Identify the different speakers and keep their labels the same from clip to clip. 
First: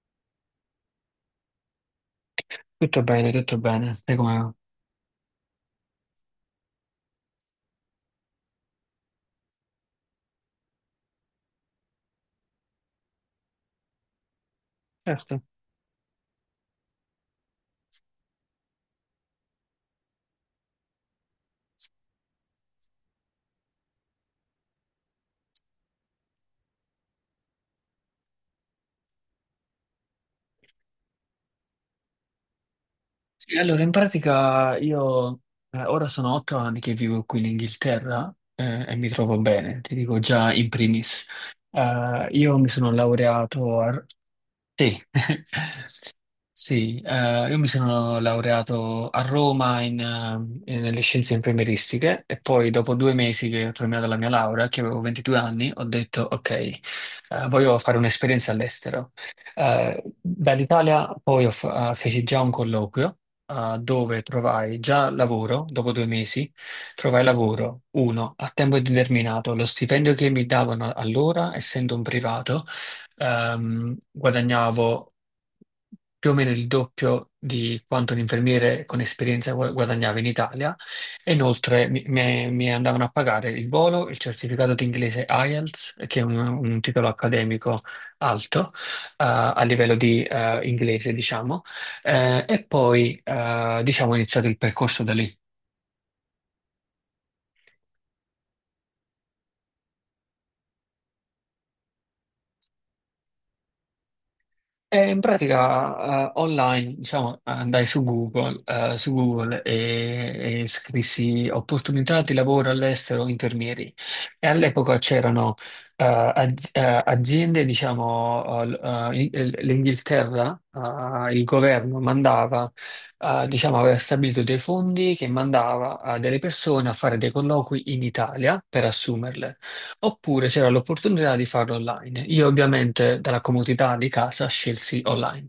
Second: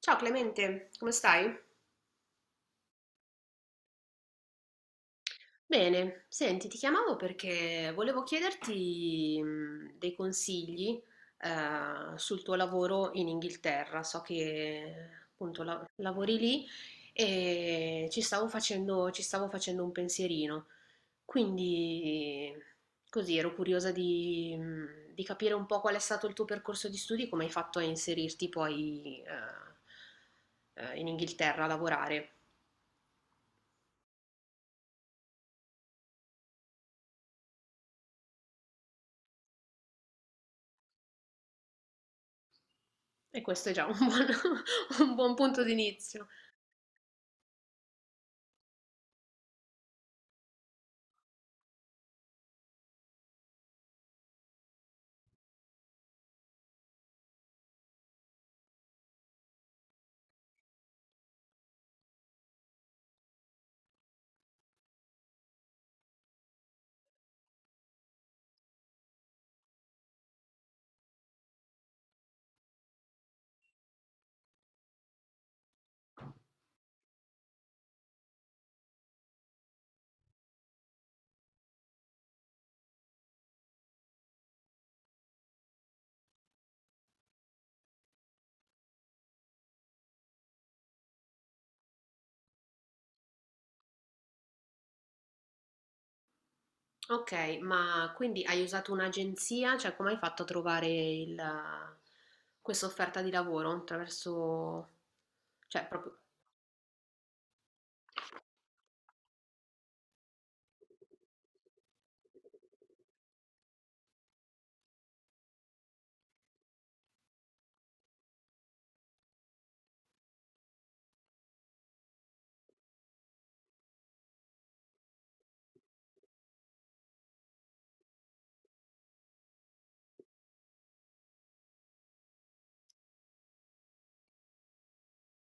Speaker 1: Ciao Clemente, come stai?
Speaker 2: Tutto bene, tutto bene. Sai come va?
Speaker 1: Bene, senti, ti chiamavo perché volevo chiederti dei consigli sul tuo lavoro in Inghilterra. So che
Speaker 2: Certo.
Speaker 1: appunto lavori lì e ci stavo facendo un pensierino. Quindi così ero curiosa di capire un po' qual è stato il tuo percorso di studi, come hai fatto a inserirti poi in Inghilterra a lavorare.
Speaker 2: Sì, allora, in pratica io ora sono 8 anni che vivo qui in Inghilterra, e mi trovo bene, ti dico già in primis. Io mi sono
Speaker 1: E questo è
Speaker 2: laureato
Speaker 1: già un
Speaker 2: a...
Speaker 1: buon,
Speaker 2: Sì,
Speaker 1: un buon punto d'inizio.
Speaker 2: Sì, io mi sono laureato a Roma nelle scienze infermieristiche, e poi dopo 2 mesi che ho terminato la mia laurea, che avevo 22 anni, ho detto ok. Voglio fare un'esperienza all'estero. Dall'Italia poi feci già un colloquio, dove trovai già lavoro, dopo 2 mesi trovai lavoro, uno, a tempo indeterminato. Lo stipendio che mi davano allora, essendo un privato, guadagnavo più o meno il doppio di quanto un infermiere con esperienza guadagnava in Italia, e inoltre mi andavano a pagare il volo, il certificato di inglese IELTS, che è un titolo accademico alto, a livello di inglese, diciamo. E poi, diciamo, ho iniziato il percorso da lì.
Speaker 1: Ok, ma quindi hai usato un'agenzia? Cioè, come hai fatto a trovare questa offerta di lavoro? Attraverso...
Speaker 2: E in
Speaker 1: Cioè, proprio...
Speaker 2: pratica, online, diciamo, andai su Google, e scrissi opportunità di lavoro all'estero infermieri. E all'epoca c'erano aziende, diciamo, l'Inghilterra, il governo mandava, diciamo, aveva stabilito dei fondi che mandava a delle persone a fare dei colloqui in Italia per assumerle. Oppure c'era l'opportunità di farlo online. Io ovviamente dalla comodità di casa scelsi online.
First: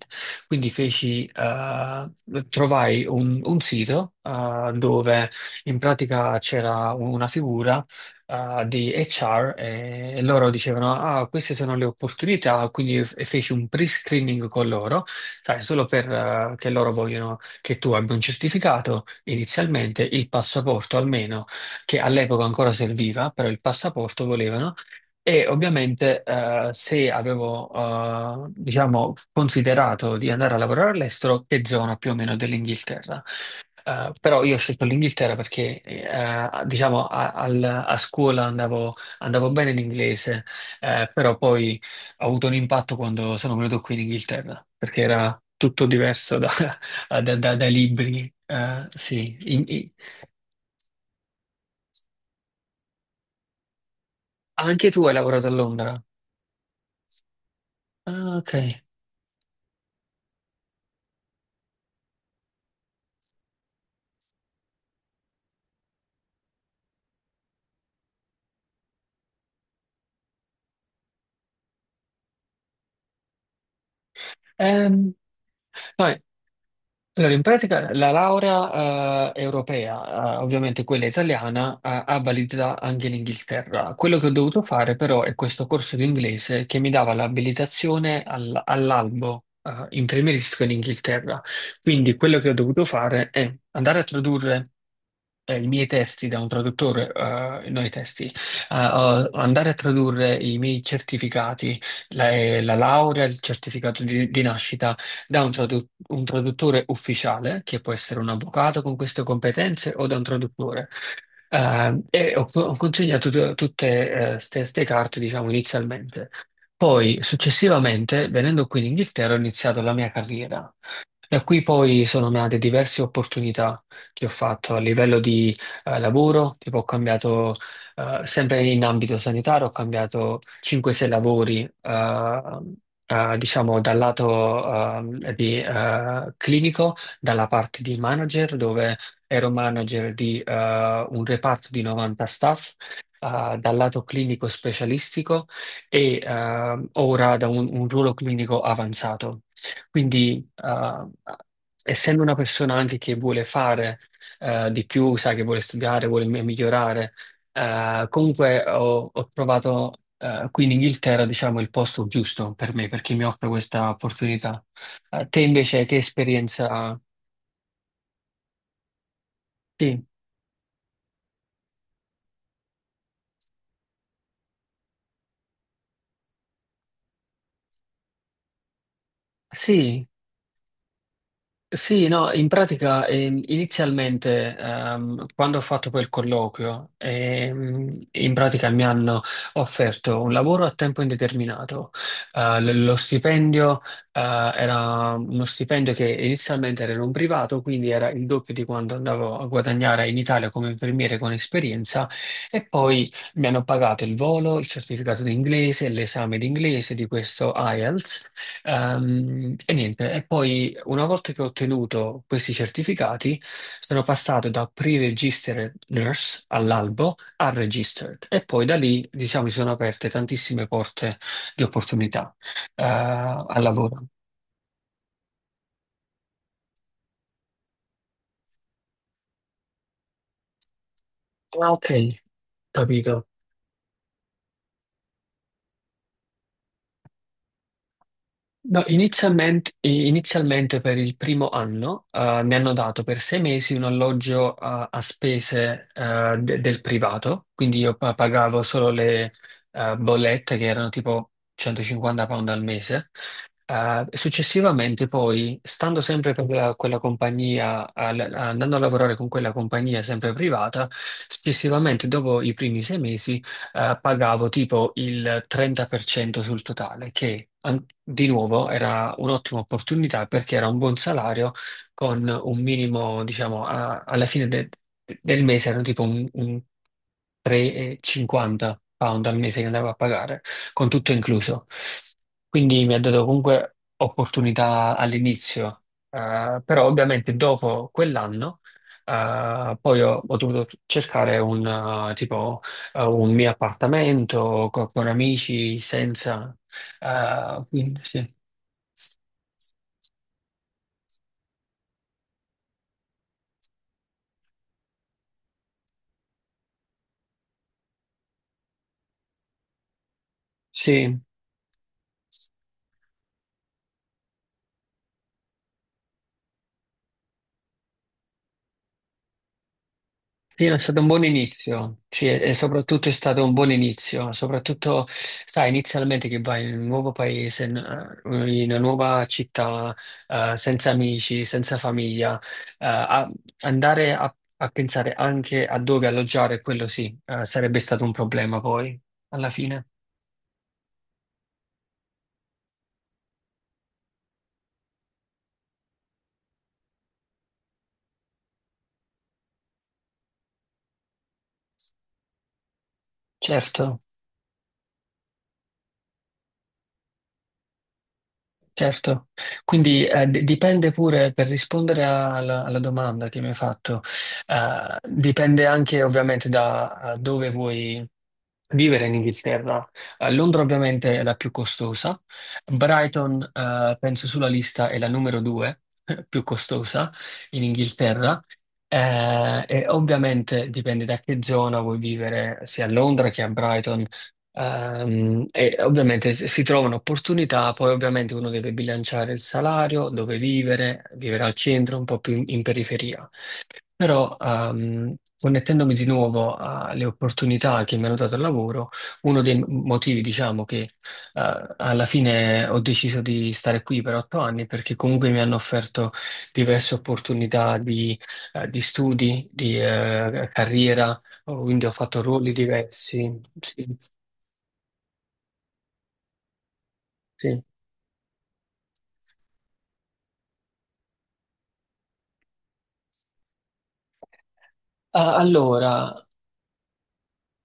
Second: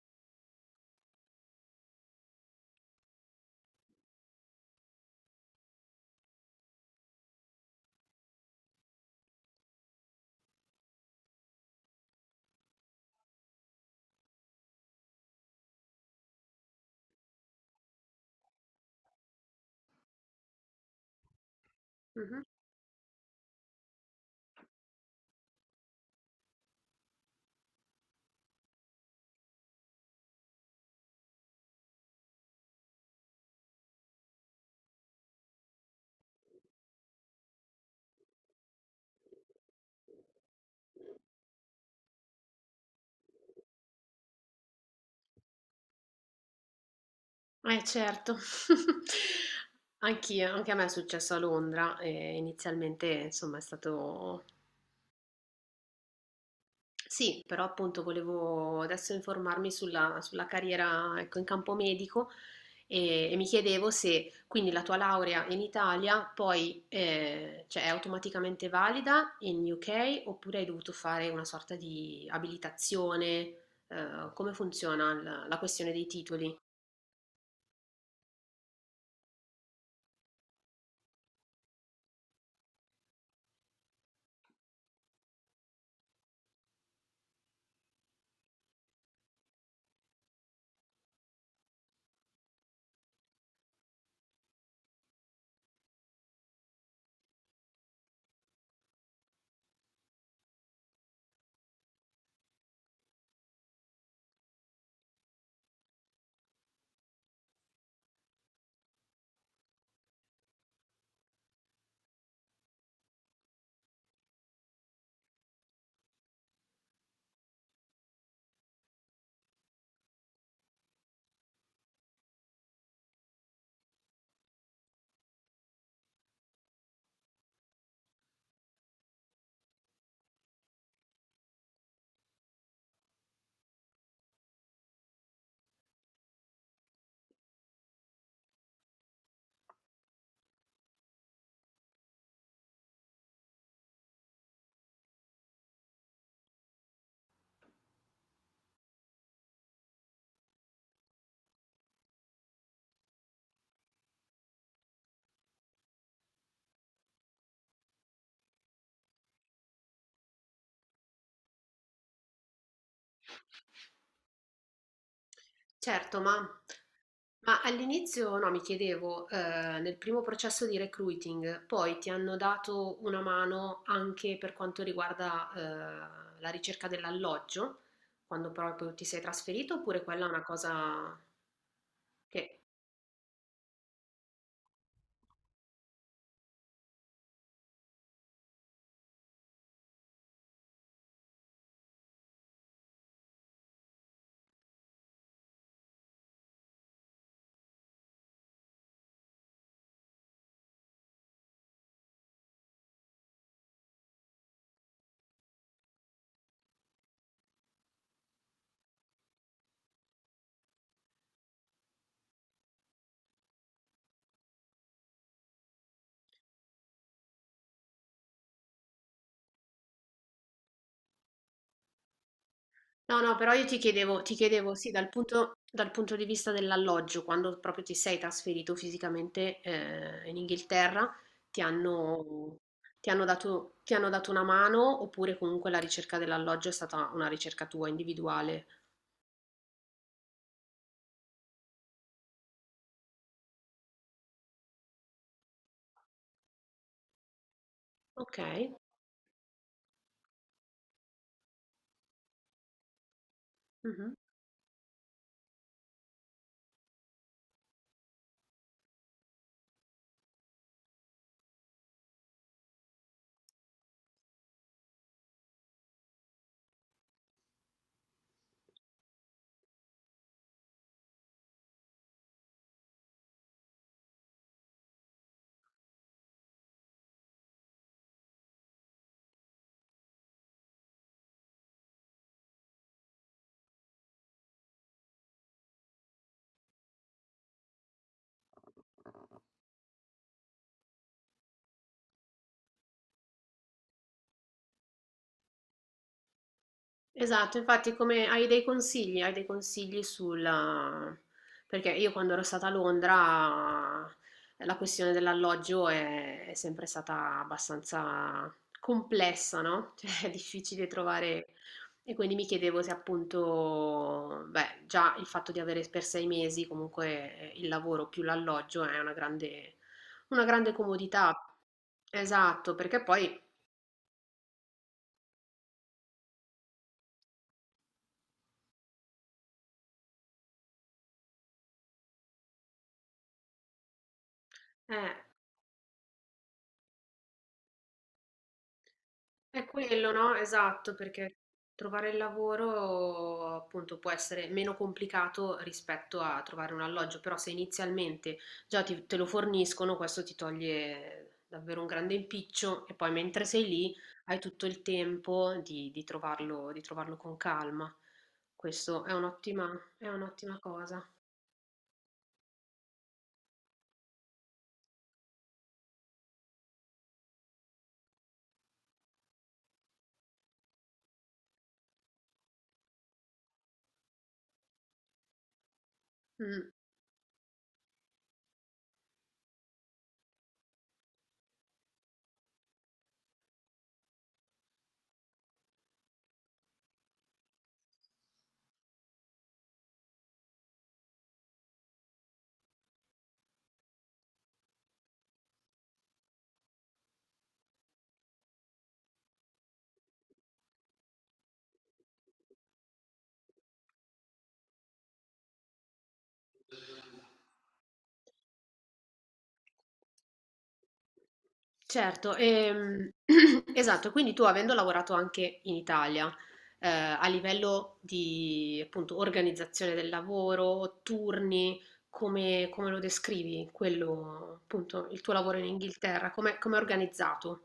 Speaker 2: Quindi feci, trovai un sito, dove in pratica c'era una figura, di HR, e loro dicevano: ah, queste sono le opportunità. Quindi feci un pre-screening con loro, sai, solo per, che loro vogliono che tu abbia un certificato, inizialmente il passaporto almeno, che all'epoca
Speaker 1: Mhm.
Speaker 2: ancora serviva, però il passaporto volevano. E ovviamente, se avevo, diciamo, considerato di andare a lavorare all'estero, che zona più o meno dell'Inghilterra. Però io ho scelto l'Inghilterra, perché, diciamo, a scuola andavo bene in inglese, però poi ho avuto un impatto quando sono venuto qui in Inghilterra, perché era tutto diverso dai libri.
Speaker 1: Certo.
Speaker 2: Sì.
Speaker 1: Anch'io, anche a me è successo a Londra e inizialmente, insomma, è stato
Speaker 2: Anche tu hai lavorato a Londra?
Speaker 1: sì, però appunto
Speaker 2: Ah, ok.
Speaker 1: volevo adesso informarmi sulla carriera, ecco, in campo medico e mi chiedevo se quindi la tua laurea in Italia poi cioè, è automaticamente valida in UK oppure hai dovuto fare una sorta di abilitazione, come
Speaker 2: Ehm,
Speaker 1: funziona la questione dei
Speaker 2: Vabbè.
Speaker 1: titoli?
Speaker 2: Allora, in pratica la laurea europea, ovviamente quella italiana, ha validità anche in Inghilterra. Quello che ho dovuto fare però è questo corso di inglese che mi dava l'abilitazione all'albo, infermieristico, in Inghilterra. Quindi quello che ho dovuto fare è andare a tradurre i miei testi da un traduttore, no i testi, ho- andare a tradurre i miei certificati, la laurea, il certificato di nascita, da un traduttore ufficiale, che può essere un avvocato con queste competenze, o da un traduttore. Ho consegnato tutte queste carte, diciamo, inizialmente. Poi, successivamente, venendo qui in Inghilterra, ho iniziato la mia carriera. Da qui poi sono nate diverse opportunità che ho fatto a livello di lavoro. Tipo ho cambiato, sempre in ambito sanitario, ho cambiato 5-6 lavori, diciamo, dal lato, clinico, dalla parte di manager, dove ero manager di un reparto di 90 staff, dal lato clinico specialistico, e, ora, da un ruolo clinico avanzato. Quindi, essendo una persona anche che vuole fare di più, sai, che vuole studiare, vuole migliorare, comunque ho trovato, qui in Inghilterra, diciamo, il posto giusto per me, perché mi offre questa opportunità. Te invece che
Speaker 1: Certo,
Speaker 2: esperienza?
Speaker 1: ma all'inizio no, mi chiedevo, nel
Speaker 2: Sì,
Speaker 1: primo processo di recruiting, poi ti hanno dato una mano anche per quanto riguarda, la ricerca dell'alloggio, quando proprio ti sei trasferito, oppure
Speaker 2: sì.
Speaker 1: quella è una cosa
Speaker 2: Sì, no, in
Speaker 1: che
Speaker 2: pratica inizialmente, quando ho fatto quel colloquio, in pratica mi hanno offerto un lavoro a tempo indeterminato. Lo stipendio era uno stipendio che inizialmente era in un privato, quindi era il doppio di quanto andavo a guadagnare in Italia come infermiere con esperienza, e poi mi hanno pagato il volo, il certificato di inglese, l'esame di inglese, di questo IELTS. E niente, e poi una volta che ho ottenuto questi certificati, sono passato da pre-registered nurse all'albo a registered, e poi da lì, diciamo, si sono aperte tantissime porte di opportunità
Speaker 1: no, no, però
Speaker 2: al
Speaker 1: io
Speaker 2: lavoro.
Speaker 1: ti chiedevo, sì, dal punto di vista dell'alloggio, quando proprio ti sei trasferito fisicamente in Inghilterra, ti
Speaker 2: Ah, ok,
Speaker 1: hanno,
Speaker 2: capito.
Speaker 1: ti hanno dato una mano oppure comunque la ricerca dell'alloggio è stata una ricerca tua individuale?
Speaker 2: No, inizialmente per il primo anno, mi hanno dato per 6 mesi un alloggio a spese, del privato, quindi io
Speaker 1: Ok.
Speaker 2: pagavo solo le bollette, che erano tipo 150 pound al mese.
Speaker 1: Mhm.
Speaker 2: Successivamente poi, stando sempre per quella compagnia, andando a lavorare con quella compagnia sempre privata, successivamente dopo i primi 6 mesi pagavo tipo il 30% sul totale, che di nuovo era un'ottima opportunità, perché era un buon salario, con un minimo, diciamo, alla fine del mese, erano tipo un 3,50 pound al mese che andavo a pagare, con tutto incluso. Quindi mi ha dato comunque opportunità all'inizio, però ovviamente dopo quell'anno poi ho dovuto cercare un tipo, un mio appartamento con amici, senza.
Speaker 1: Esatto, infatti
Speaker 2: Quindi
Speaker 1: come
Speaker 2: sì.
Speaker 1: hai dei consigli sulla... perché io quando ero stata a Londra la questione dell'alloggio è sempre stata abbastanza complessa, no? Cioè è difficile
Speaker 2: Sì.
Speaker 1: trovare e quindi mi chiedevo se appunto, beh, già il fatto di avere per sei mesi comunque il lavoro più l'alloggio è una
Speaker 2: Sì,
Speaker 1: grande
Speaker 2: è stato un buon
Speaker 1: comodità.
Speaker 2: inizio, sì, e
Speaker 1: Esatto, perché
Speaker 2: soprattutto è
Speaker 1: poi...
Speaker 2: stato un buon inizio, soprattutto, sai, inizialmente che vai in un nuovo paese, in una nuova città, senza amici, senza famiglia, eh, a- andare a pensare
Speaker 1: Eh,
Speaker 2: anche a dove alloggiare, quello sì, sarebbe stato un problema poi, alla
Speaker 1: è
Speaker 2: fine,
Speaker 1: quello, no? Esatto, perché trovare il lavoro appunto può essere meno complicato rispetto a trovare un alloggio, però se inizialmente già te lo forniscono, questo ti toglie davvero un grande impiccio e poi mentre sei lì
Speaker 2: certo.
Speaker 1: hai tutto il tempo di trovarlo con calma. Questo
Speaker 2: Certo, quindi
Speaker 1: è un'ottima
Speaker 2: dipende
Speaker 1: cosa.
Speaker 2: pure, per rispondere alla domanda che mi hai fatto, dipende anche ovviamente da dove vuoi vivere in Inghilterra. Londra ovviamente è la più costosa. Brighton, penso sulla lista, è la numero due più
Speaker 1: Mm.
Speaker 2: costosa in Inghilterra. E ovviamente dipende da che zona vuoi vivere, sia a Londra che a Brighton. E ovviamente si trovano opportunità, poi ovviamente uno deve bilanciare il salario, dove vivere, vivere al centro, un po' più in periferia. Però, connettendomi di nuovo alle opportunità che mi hanno dato il lavoro, uno dei motivi, diciamo, che alla fine ho deciso di stare qui per 8 anni, perché comunque mi hanno offerto diverse opportunità di studi, di carriera, quindi ho fatto
Speaker 1: Certo,
Speaker 2: ruoli diversi. Sì,
Speaker 1: esatto, quindi tu avendo lavorato anche in Italia, a
Speaker 2: sì.
Speaker 1: livello di appunto organizzazione del lavoro, turni, come, come lo descrivi, quello, appunto, il tuo
Speaker 2: Ah,
Speaker 1: lavoro in
Speaker 2: Allora,
Speaker 1: Inghilterra, come, come è organizzato?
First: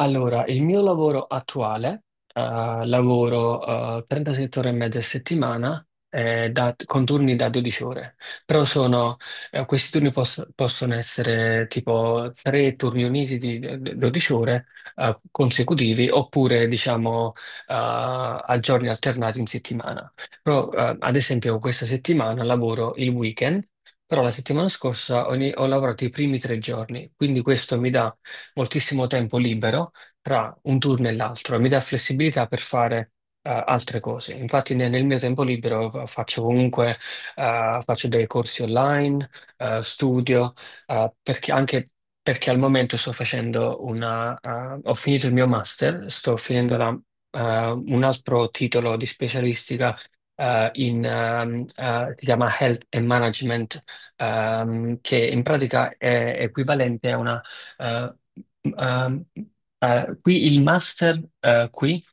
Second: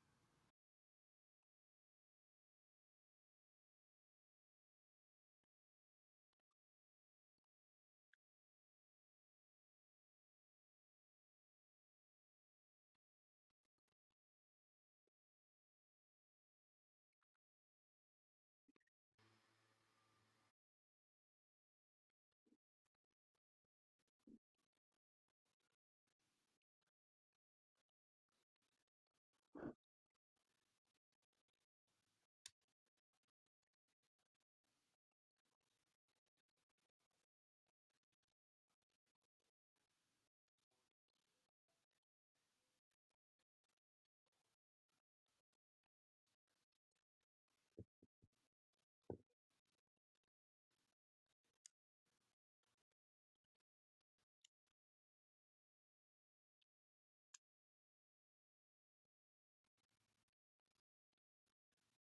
Speaker 2: Allora, il mio lavoro attuale, eh, lavoro 37 ore e mezza a settimana, con turni da 12 ore. Però sono, questi turni possono essere tipo tre turni uniti di 12 ore, consecutivi, oppure, diciamo, a giorni alternati in settimana. Però, ad esempio, questa settimana lavoro il weekend, però la settimana scorsa ho lavorato i primi 3 giorni, quindi questo mi dà moltissimo tempo libero tra un turno e l'altro, e mi dà flessibilità per fare altre cose. Infatti nel mio tempo libero faccio comunque faccio dei corsi online, studio, perché anche, perché al momento sto facendo ho finito il mio master, sto finendo un altro titolo di specialistica, si chiama Health and Management, che in pratica è equivalente a una. eh, ehm, Qui il master, qui,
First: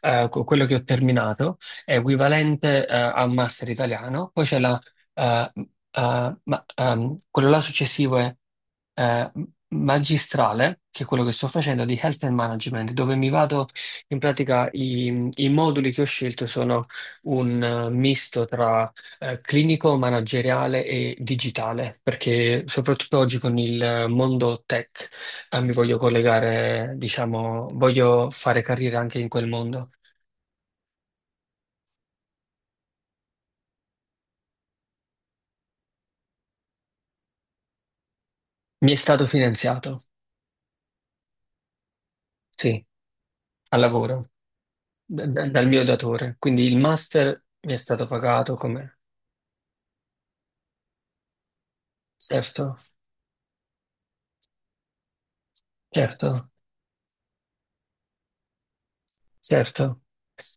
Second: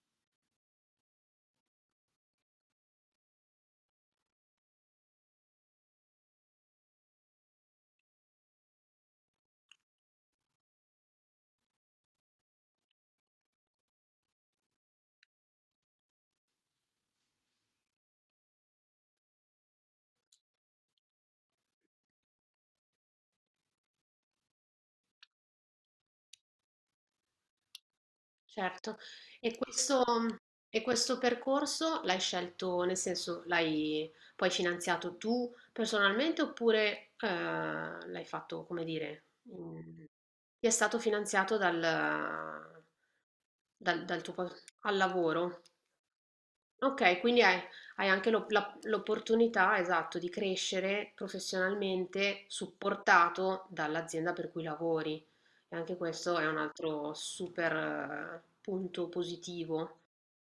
Speaker 2: quello che ho terminato, è equivalente, a un master italiano. Poi c'è eh, quello là successivo, è eh, magistrale, che è quello che sto facendo, di Health and Management, dove mi vado in pratica, i moduli che ho scelto sono un misto tra clinico, manageriale e digitale, perché soprattutto oggi con il mondo tech, mi voglio collegare, diciamo, voglio fare carriera
Speaker 1: Certo,
Speaker 2: anche in quel
Speaker 1: e
Speaker 2: mondo.
Speaker 1: questo, e questo percorso l'hai scelto, nel senso l'hai poi finanziato tu personalmente oppure l'hai fatto, come
Speaker 2: Mi è stato
Speaker 1: dire,
Speaker 2: finanziato,
Speaker 1: in- ti è stato finanziato
Speaker 2: sì, al
Speaker 1: dal
Speaker 2: lavoro,
Speaker 1: tuo al lavoro?
Speaker 2: dal mio datore, quindi il
Speaker 1: Ok, quindi
Speaker 2: master
Speaker 1: hai,
Speaker 2: mi è stato
Speaker 1: hai anche
Speaker 2: pagato come.
Speaker 1: l'opportunità, esatto, di crescere professionalmente
Speaker 2: Certo,
Speaker 1: supportato dall'azienda per cui lavori. E anche questo è
Speaker 2: certo,
Speaker 1: un altro super punto positivo
Speaker 2: certo.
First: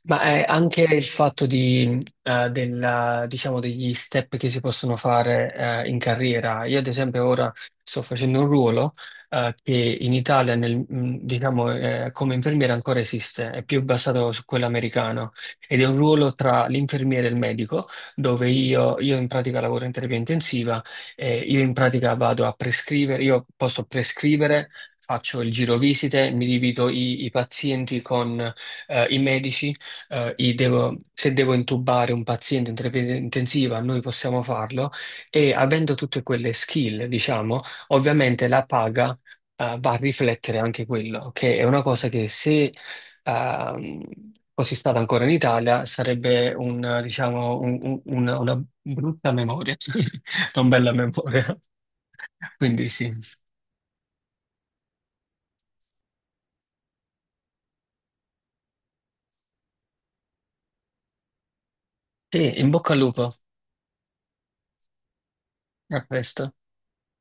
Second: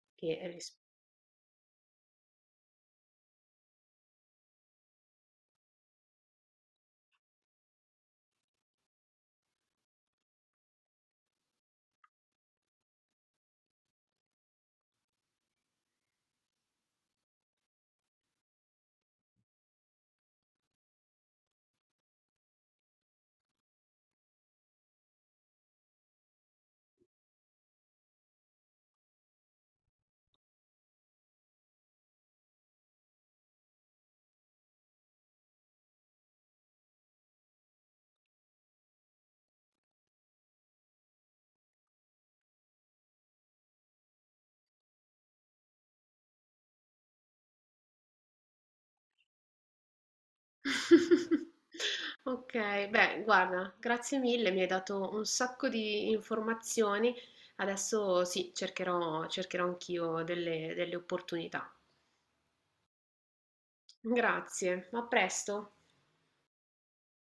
Speaker 2: Ma
Speaker 1: che
Speaker 2: è anche il fatto di, diciamo, degli step che si possono fare in carriera. Io, ad esempio, ora sto facendo un ruolo che in Italia, diciamo, come infermiere ancora esiste, è più basato su quello americano, ed è un ruolo tra l'infermiere e il medico, dove io in pratica lavoro in terapia intensiva, e io in pratica vado a prescrivere, io posso prescrivere. Faccio il giro visite, mi divido i pazienti con i medici, se devo intubare un paziente in terapia intensiva, noi possiamo farlo, e avendo tutte quelle skill, diciamo, ovviamente la paga va a riflettere anche quello, che è una cosa che, se, ehm, fossi stata ancora in Italia, sarebbe diciamo, una brutta memoria, non bella memoria.
Speaker 1: Ok,
Speaker 2: Quindi sì.
Speaker 1: beh, guarda, grazie mille, mi hai dato un sacco di informazioni. Adesso sì, cercherò, cercherò anch'io delle opportunità.
Speaker 2: E in bocca al lupo,
Speaker 1: Grazie, a presto.
Speaker 2: a presto.